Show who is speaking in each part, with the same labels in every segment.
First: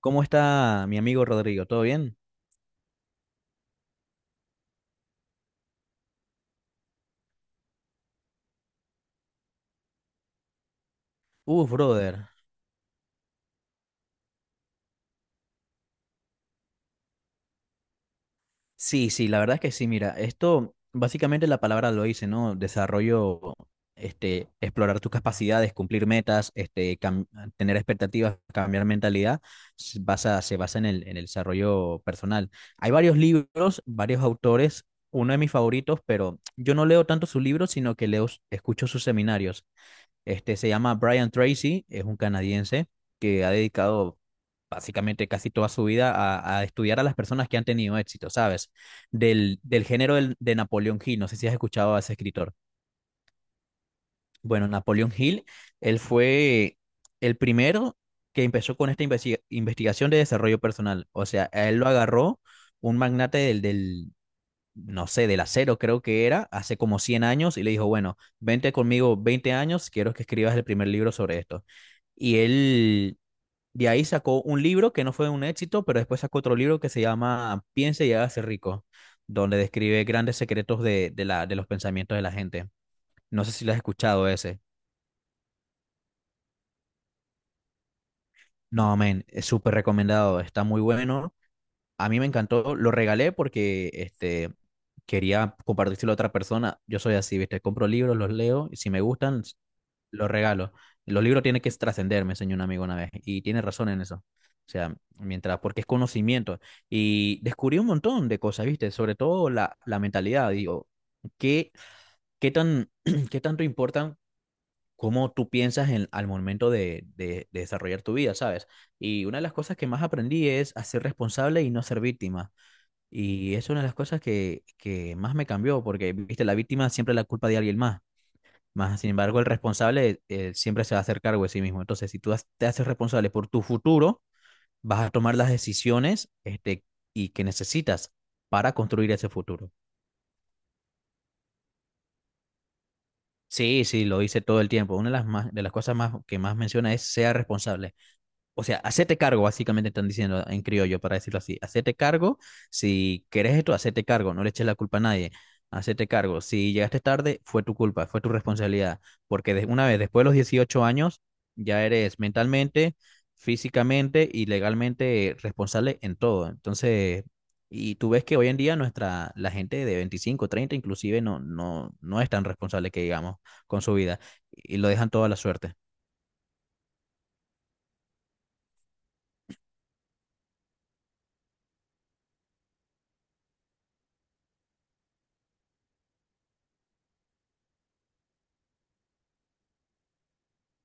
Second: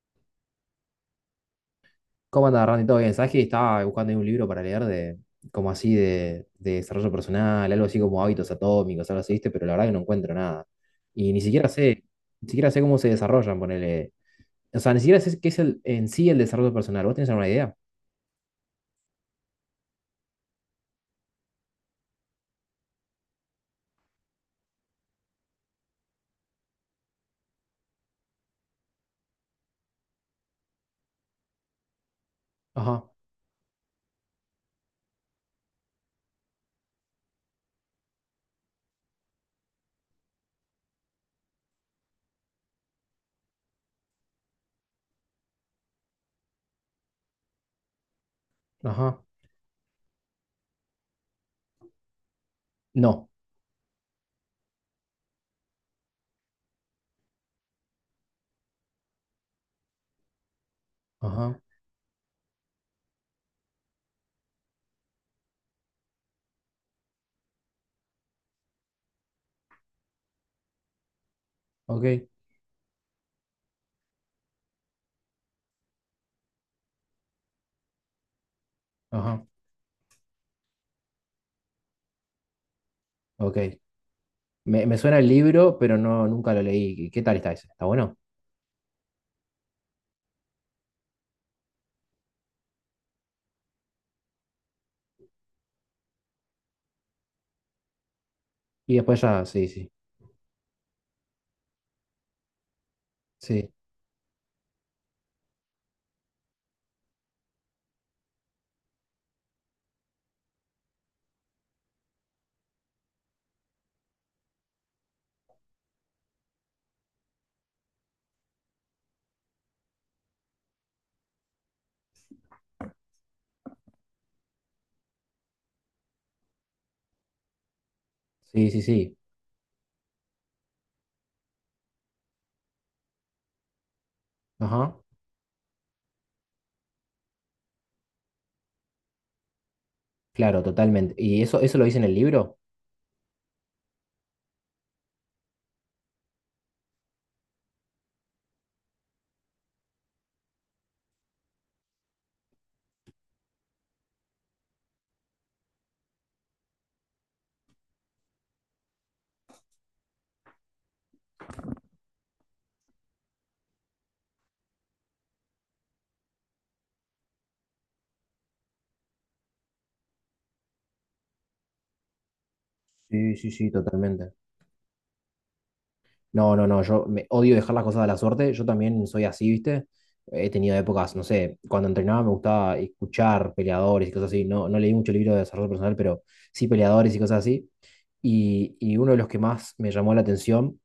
Speaker 1: ¿Cómo está mi amigo Rodrigo? ¿Todo bien?
Speaker 2: ¿Cómo anda, Randy? ¿Todo bien? ¿Sabes que estaba buscando ahí un libro para leer de, como así, de desarrollo personal, algo así como hábitos atómicos, algo así, ¿viste? Pero la verdad que no encuentro nada. Y ni siquiera
Speaker 1: Uf,
Speaker 2: sé,
Speaker 1: brother.
Speaker 2: ni siquiera sé cómo se desarrollan, ponele. O sea, ni siquiera sé qué es en sí el desarrollo personal. ¿Vos tenés alguna idea?
Speaker 1: Sí, la verdad es que sí, mira, esto básicamente la palabra lo dice, ¿no? Desarrollo, explorar tus capacidades, cumplir metas, tener expectativas, cambiar mentalidad, se basa en el desarrollo personal. Hay
Speaker 2: Ajá.
Speaker 1: varios libros, varios autores, uno de mis favoritos, pero yo no leo tanto sus libros, sino que leo, escucho sus seminarios. Este se llama Brian Tracy, es un canadiense que ha dedicado básicamente casi toda su vida a estudiar a las personas que han tenido éxito, ¿sabes?
Speaker 2: Ajá.
Speaker 1: Del género de Napoleon Hill, no sé si has escuchado a ese escritor.
Speaker 2: No.
Speaker 1: Bueno, Napoleon Hill, él fue el primero que empezó con esta investigación de desarrollo personal, o sea,
Speaker 2: Ajá.
Speaker 1: a él lo agarró un magnate no sé, del acero creo que era, hace como 100 años, y le dijo, bueno, vente conmigo 20 años, quiero que escribas el primer libro sobre esto.
Speaker 2: Ok.
Speaker 1: Y él de ahí sacó un libro que no fue un éxito, pero después sacó otro libro que se llama Piense y hágase rico,
Speaker 2: Ajá.
Speaker 1: donde describe grandes secretos de los pensamientos de la gente. No sé si lo
Speaker 2: Ok.
Speaker 1: has escuchado ese.
Speaker 2: Me suena el libro, pero no, nunca lo leí. ¿Qué tal está ese? ¿Está bueno?
Speaker 1: No, men, es súper recomendado, está muy bueno. A mí me encantó, lo regalé porque quería compartírselo a otra persona. Yo soy así, ¿viste? Compro libros, los leo y si
Speaker 2: Y
Speaker 1: me
Speaker 2: después
Speaker 1: gustan,
Speaker 2: ya, sí, sí,
Speaker 1: los regalo. Los libros tienen que trascender, me enseñó un amigo una vez y tiene
Speaker 2: sí,
Speaker 1: razón en eso. O sea, mientras, porque es conocimiento. Y descubrí un montón de cosas, ¿viste? Sobre todo la mentalidad. Digo, ¿qué, qué tan, qué tanto importan cómo tú piensas en, al momento de desarrollar tu vida, ¿sabes? Y una de las cosas que más aprendí es a ser responsable y no ser víctima. Y es una de las cosas que más me cambió, porque, viste, la víctima siempre es la culpa de alguien más.
Speaker 2: sí, sí,
Speaker 1: Más, sin
Speaker 2: sí.
Speaker 1: embargo, el responsable siempre se va a hacer cargo de sí mismo. Entonces, si tú te haces responsable por tu futuro,
Speaker 2: Ajá,
Speaker 1: vas a tomar las decisiones y que necesitas para construir ese futuro.
Speaker 2: claro, totalmente. ¿Y eso lo dice en el libro?
Speaker 1: Sí, sí, lo hice todo el tiempo. Una de las, más, de las cosas más, que más menciona es sea responsable. O sea, hacete cargo, básicamente están diciendo en criollo, para decirlo así. Hacete cargo, si querés esto, hacete cargo, no le eches la culpa a nadie. Hacete cargo, si llegaste tarde, fue tu culpa, fue tu responsabilidad, porque una vez después de los 18 años, ya eres mentalmente, físicamente y legalmente responsable en todo. Entonces, y tú ves que hoy en día la gente de 25, 30 inclusive no es tan responsable que
Speaker 2: Sí,
Speaker 1: digamos
Speaker 2: sí, sí,
Speaker 1: con su vida
Speaker 2: totalmente.
Speaker 1: y lo dejan toda la suerte.
Speaker 2: No, no, no, yo me odio dejar las cosas a la suerte. Yo también soy así, ¿viste? He tenido épocas, no sé, cuando entrenaba me gustaba escuchar peleadores y cosas así. No, no leí mucho libro de desarrollo personal, pero sí peleadores y cosas así. Y uno de los que más me llamó la atención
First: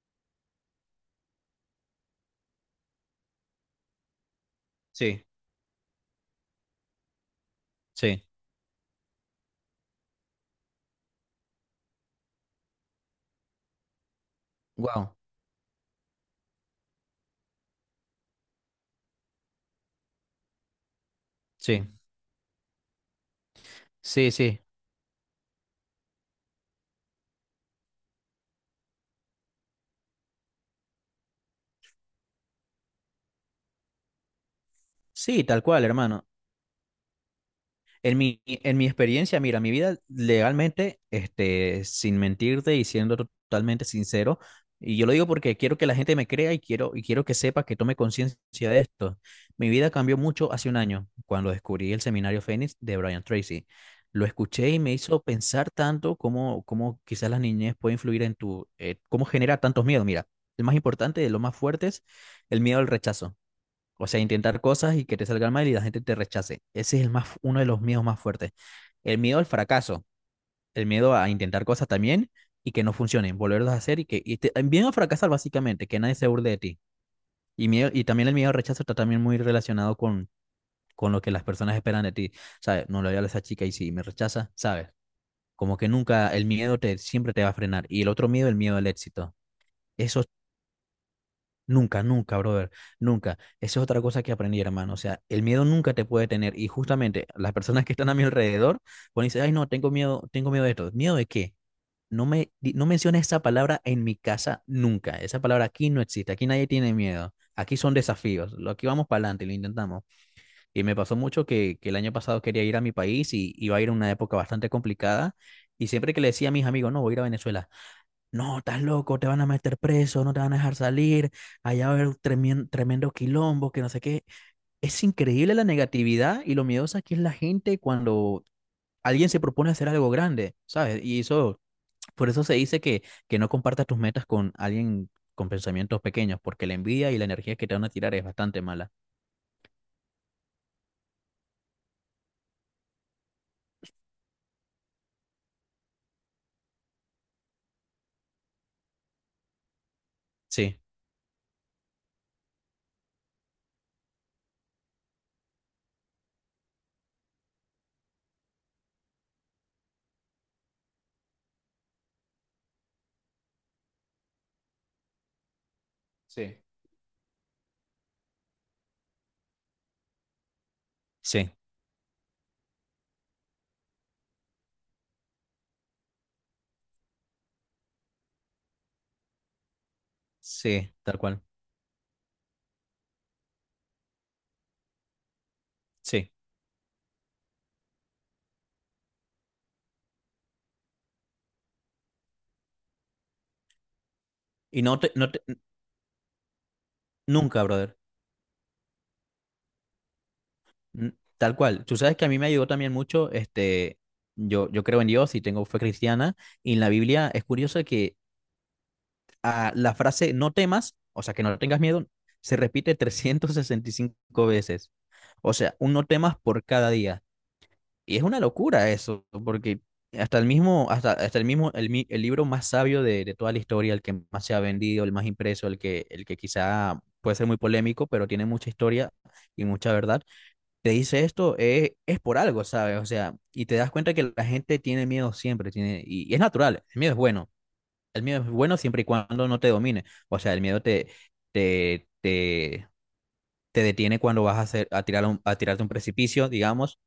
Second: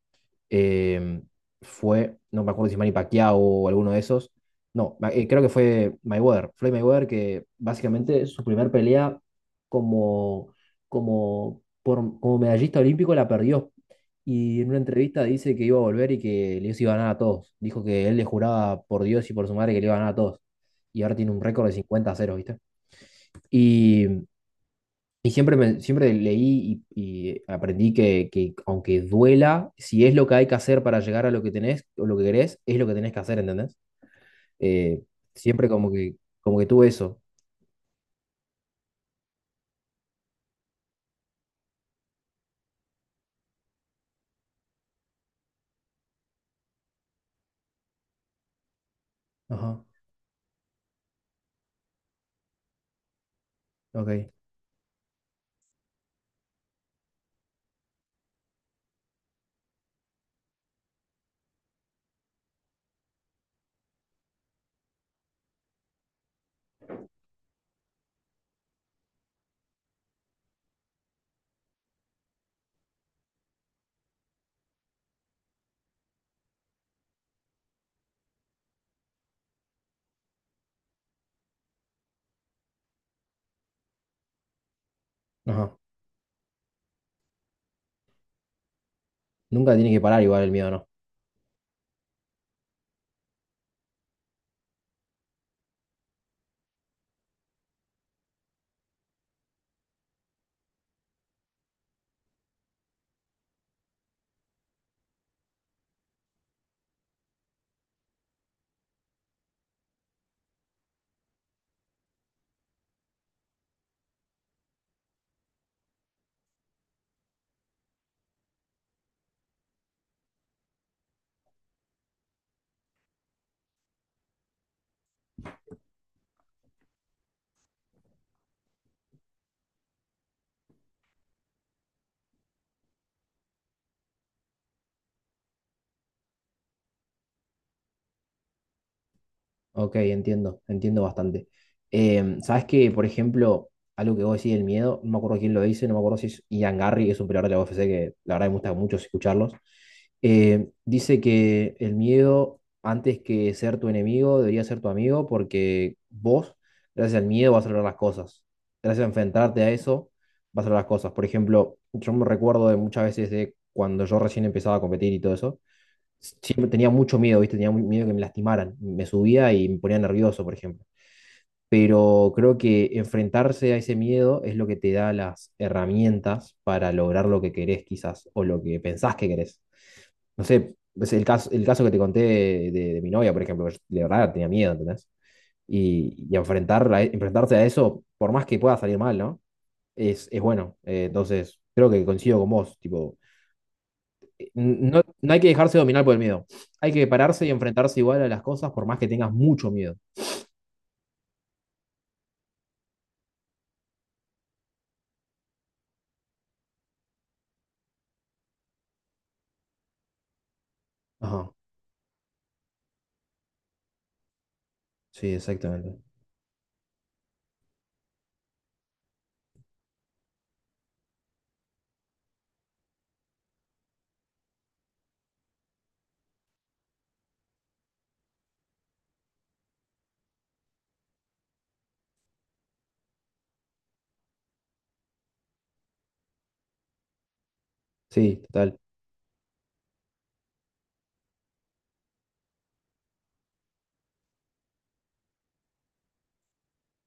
Speaker 2: eh, fue, no me acuerdo si Manny Pacquiao o alguno de esos. No,
Speaker 1: Sí,
Speaker 2: creo que fue Mayweather, Floyd Mayweather, que
Speaker 1: sí.
Speaker 2: básicamente su primer pelea como, como medallista olímpico la perdió. Y en una
Speaker 1: Wow,
Speaker 2: entrevista dice que iba a volver y que les iba a ganar a todos. Dijo que él le juraba por Dios y por su madre que le iba a ganar a todos. Y ahora tiene un récord de
Speaker 1: sí.
Speaker 2: cincuenta a 0, ¿viste? Y
Speaker 1: Sí, sí,
Speaker 2: y siempre leí y aprendí que aunque duela, si es lo que hay que hacer para llegar a lo que tenés o lo que querés, es lo que tenés que hacer, ¿entendés? Eh,
Speaker 1: sí, tal
Speaker 2: Siempre
Speaker 1: cual,
Speaker 2: como que,
Speaker 1: hermano.
Speaker 2: como que tuve eso.
Speaker 1: En mi experiencia, mira, mi vida legalmente, sin mentirte y siendo totalmente sincero, y yo lo digo porque quiero que la gente me crea y quiero que sepa que tome conciencia de esto. Mi
Speaker 2: Ajá,
Speaker 1: vida cambió mucho hace un año, cuando descubrí el seminario Fénix de Brian Tracy. Lo
Speaker 2: ok.
Speaker 1: escuché y me hizo pensar tanto cómo quizás la niñez puede influir en cómo genera tantos miedos. Mira, el más importante de los más fuertes, el miedo al rechazo. O sea, intentar cosas y que te salgan mal y la gente te rechace. Ese es el más, uno de los miedos más fuertes. El miedo al fracaso, el miedo a intentar cosas también y que no funcionen, volverlas a hacer y que el miedo a fracasar básicamente, que nadie se burle de ti. Y, miedo, y también el miedo al rechazo está también muy relacionado con lo que las personas esperan de ti. ¿Sabes? No le voy a hablar a esa chica y si me rechaza, ¿sabes?
Speaker 2: Ajá.
Speaker 1: Como que nunca, el miedo te, siempre te va a frenar. Y el otro miedo, el miedo al éxito.
Speaker 2: Nunca tiene que parar
Speaker 1: Esos
Speaker 2: igual el miedo, ¿no?
Speaker 1: nunca, nunca, brother, nunca. Esa es otra cosa que aprendí, hermano. O sea, el miedo nunca te puede tener. Y justamente las personas que están a mi alrededor, cuando decir, ay, no, tengo miedo de esto. ¿Miedo de qué? No menciones esa palabra en mi casa nunca. Esa palabra aquí no existe. Aquí nadie tiene miedo. Aquí son desafíos. Aquí vamos para adelante y lo intentamos. Y me pasó mucho que el año pasado quería ir a mi país y iba a ir a una época bastante complicada. Y siempre que le decía a mis amigos, no, voy a ir a Venezuela. No, estás loco, te van a meter preso, no te van a dejar salir, allá va a haber tremendo quilombo, que no sé qué. Es increíble la negatividad y lo miedosa que es la gente cuando alguien se propone hacer algo grande, ¿sabes? Y eso, por eso se dice que no compartas tus metas con alguien con pensamientos pequeños, porque la envidia y la energía que te van a tirar es bastante mala.
Speaker 2: Ok, entiendo, entiendo bastante. Por ejemplo, algo que vos decís del miedo, no me acuerdo quién lo dice, no me acuerdo si es Ian Garry, que es un peleador de la UFC, que la verdad me gusta mucho escucharlos.
Speaker 1: Sí,
Speaker 2: Dice que el miedo, antes que ser tu enemigo, debería ser tu amigo, porque vos, gracias al miedo, vas a lograr las cosas. Gracias a enfrentarte a eso, vas a lograr las cosas. Por ejemplo, yo me recuerdo de muchas veces de cuando yo recién empezaba a competir y todo eso
Speaker 1: sí,
Speaker 2: siempre tenía mucho miedo, ¿viste? Tenía muy miedo que me lastimaran. Me subía y me ponía nervioso, por ejemplo.
Speaker 1: sí,
Speaker 2: Pero creo que enfrentarse a ese miedo es lo que te da las herramientas para lograr lo que querés, quizás, o lo que pensás que querés. No sé,
Speaker 1: sí,
Speaker 2: es
Speaker 1: tal
Speaker 2: el
Speaker 1: cual,
Speaker 2: caso, el caso que te conté de, de mi novia, por ejemplo, que yo de verdad tenía miedo, ¿entendés? Y,
Speaker 1: sí.
Speaker 2: y enfrentarla, enfrentarse a eso, por más que pueda salir mal, ¿no? Es bueno. Entonces, creo que coincido con vos, tipo.
Speaker 1: Y
Speaker 2: No, no hay que dejarse dominar por el miedo. Hay que pararse y
Speaker 1: nunca, brother.
Speaker 2: enfrentarse igual a las cosas por más que tengas mucho miedo.
Speaker 1: Mm, tal cual. Tú sabes que a mí me ayudó también mucho, yo creo en Dios y tengo fe cristiana, y en la Biblia es curioso que la frase no temas, o sea, que
Speaker 2: Ajá,
Speaker 1: no tengas miedo, se repite 365 veces.
Speaker 2: sí,
Speaker 1: O sea, un
Speaker 2: exactamente.
Speaker 1: no temas por cada día. Y es una locura eso, porque hasta el mismo, el libro más sabio de toda la historia, el que más se ha vendido, el más impreso, el que quizá puede ser muy polémico, pero tiene mucha historia y mucha verdad te dice esto, es por algo, ¿sabes? O sea, y te das cuenta que la gente tiene miedo siempre, tiene, y es natural, el miedo es bueno, el miedo
Speaker 2: Sí,
Speaker 1: es
Speaker 2: total.
Speaker 1: bueno siempre y cuando no te domine, o sea, el miedo te, te, te, te detiene cuando vas a tirarte un precipicio, digamos,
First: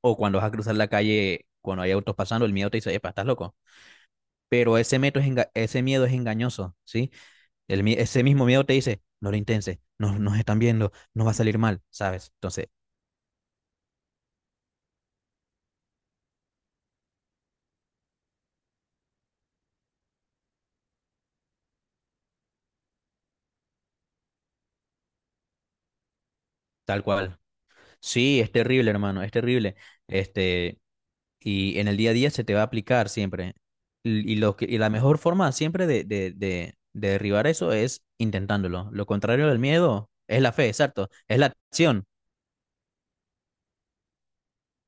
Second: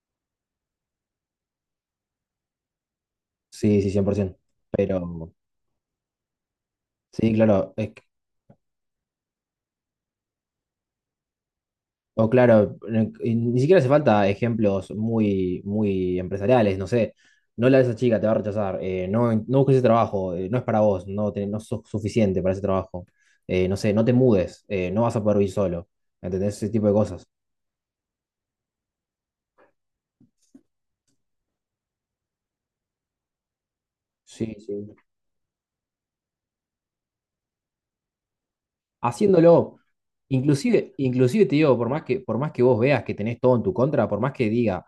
Speaker 1: o cuando vas a cruzar la calle cuando hay autos pasando, el miedo te dice, epa, estás loco.
Speaker 2: Sí, sí, 100%.
Speaker 1: Pero
Speaker 2: Pero,
Speaker 1: ese miedo es engañoso, ¿sí?
Speaker 2: sí, claro.
Speaker 1: Ese mismo miedo te dice, no lo intenses, nos están viendo, no va a salir mal,
Speaker 2: O
Speaker 1: ¿sabes? Entonces,
Speaker 2: claro, y ni siquiera hace falta ejemplos muy, muy empresariales. No sé, no la de esa chica, te va a rechazar. No, no busques ese trabajo, no es para vos, no, no sos suficiente para ese trabajo. No sé, no te mudes, no vas a poder vivir solo. ¿Entendés? Ese tipo de
Speaker 1: tal
Speaker 2: cosas.
Speaker 1: cual. Sí, es terrible, hermano, es terrible. Este, y en el día a día se te va a aplicar siempre. Y, y
Speaker 2: Sí,
Speaker 1: lo que,
Speaker 2: sí.
Speaker 1: y la mejor forma siempre de derribar eso es intentándolo. Lo contrario del
Speaker 2: Haciéndolo.
Speaker 1: miedo es la fe,
Speaker 2: Inclusive,
Speaker 1: exacto. Es
Speaker 2: inclusive
Speaker 1: la
Speaker 2: te digo, por más
Speaker 1: acción,
Speaker 2: que, por más que vos veas que tenés todo en tu contra, por más que diga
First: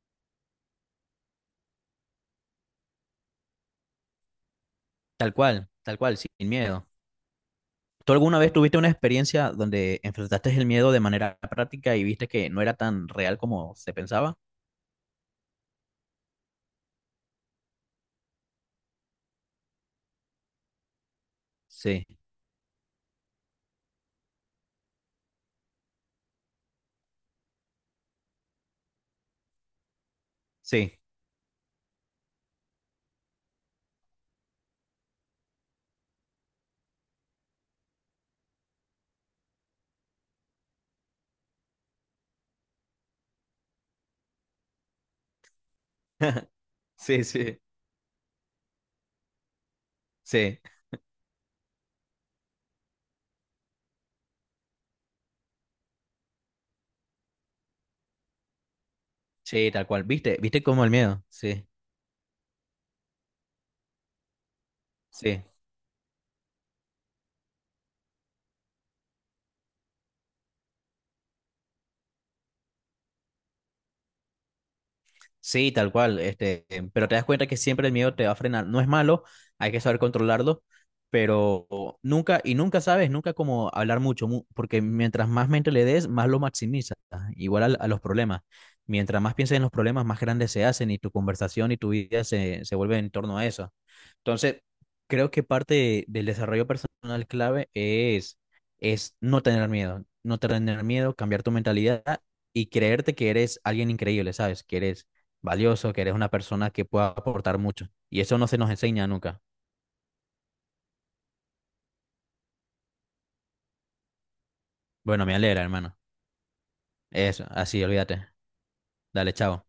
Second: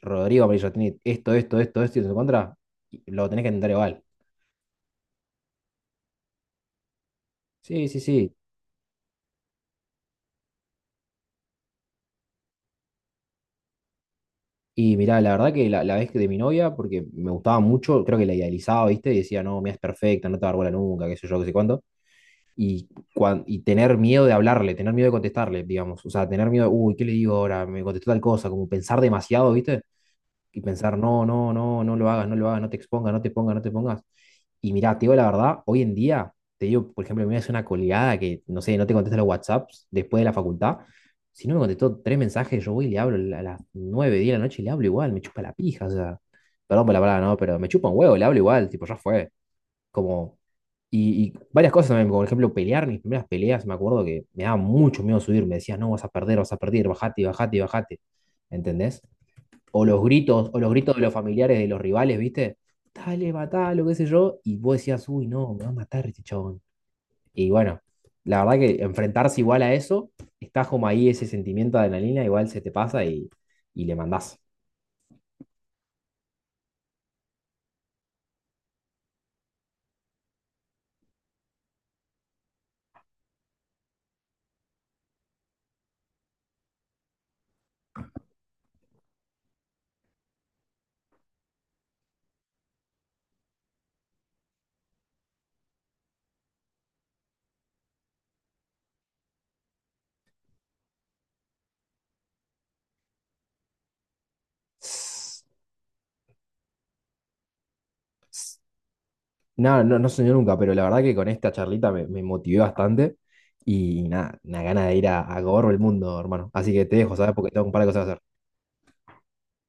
Speaker 2: Rodrigo Amarillo tiene esto, esto, esto, esto en su contra, lo tenés que intentar igual.
Speaker 1: tal cual, sin miedo.
Speaker 2: Sí, sí,
Speaker 1: ¿Tú
Speaker 2: sí.
Speaker 1: alguna vez tuviste una experiencia donde enfrentaste el miedo de manera práctica y viste que no era tan real como se pensaba?
Speaker 2: Y mirá, la verdad que la vez que de mi novia, porque me gustaba mucho, creo que la idealizaba, ¿viste? Y decía, no, mira, es perfecta, no te va a dar bola nunca, qué sé yo, qué sé cuánto.
Speaker 1: Sí,
Speaker 2: Y, y tener miedo de hablarle, tener miedo de contestarle, digamos. O sea, tener miedo, uy, ¿qué le digo ahora? Me contestó tal cosa, como pensar demasiado, ¿viste? Y pensar,
Speaker 1: sí,
Speaker 2: no, no, no, no lo hagas, no lo hagas, no te expongas, no te pongas, no te pongas. Y mira, te digo la verdad, hoy en día, te digo, por ejemplo, me hace una coleada que, no sé, no te contesta los WhatsApps después de la facultad. Si no me contestó tres mensajes, yo voy y le hablo a las 9, 10 de la noche y le hablo igual, me chupa la pija, o sea, perdón por la palabra,
Speaker 1: sí,
Speaker 2: no, pero
Speaker 1: sí,
Speaker 2: me chupa un huevo, le hablo igual, tipo, ya fue. Como,
Speaker 1: sí,
Speaker 2: y varias cosas también, como por ejemplo, pelear, mis primeras peleas, me acuerdo que me daba mucho miedo subir, me decías, no, vas a perder, bajate, bajate, bajate, ¿entendés?
Speaker 1: sí,
Speaker 2: O
Speaker 1: tal
Speaker 2: los
Speaker 1: cual. ¿Viste?
Speaker 2: gritos, o
Speaker 1: ¿Viste
Speaker 2: los
Speaker 1: cómo el
Speaker 2: gritos de los
Speaker 1: miedo?
Speaker 2: familiares
Speaker 1: Sí,
Speaker 2: de los rivales, ¿viste? Dale, matalo, qué sé yo, y vos decías, uy,
Speaker 1: sí.
Speaker 2: no, me va a matar este chabón. Y bueno, la verdad que enfrentarse igual a eso, está como ahí ese sentimiento de adrenalina, igual se te pasa y le mandás.
Speaker 1: Sí, tal cual, pero te das cuenta que siempre el miedo te va a frenar. No es malo, hay que saber controlarlo, pero nunca, y nunca sabes, nunca como hablar mucho, porque mientras más mente le des, más lo maximizas, igual a los problemas. Mientras más pienses en los problemas, más grandes se hacen y tu conversación y tu vida se vuelve en torno a eso. Entonces, creo que parte del desarrollo personal clave es no tener miedo, no tener miedo, cambiar tu mentalidad y creerte que eres alguien increíble, ¿sabes? Que eres valioso, que eres una persona que pueda aportar mucho. Y eso no se nos enseña nunca.
Speaker 2: Nada, no, no soñé nunca, pero la verdad que con esta charlita me motivé bastante y nada, una gana de ir a,
Speaker 1: Bueno, me
Speaker 2: a
Speaker 1: alegra,
Speaker 2: gobernar el
Speaker 1: hermano.
Speaker 2: mundo, hermano. Así que te dejo, ¿sabes?
Speaker 1: Eso,
Speaker 2: Porque tengo un par
Speaker 1: así,
Speaker 2: de cosas que hacer.
Speaker 1: olvídate. Dale, chao.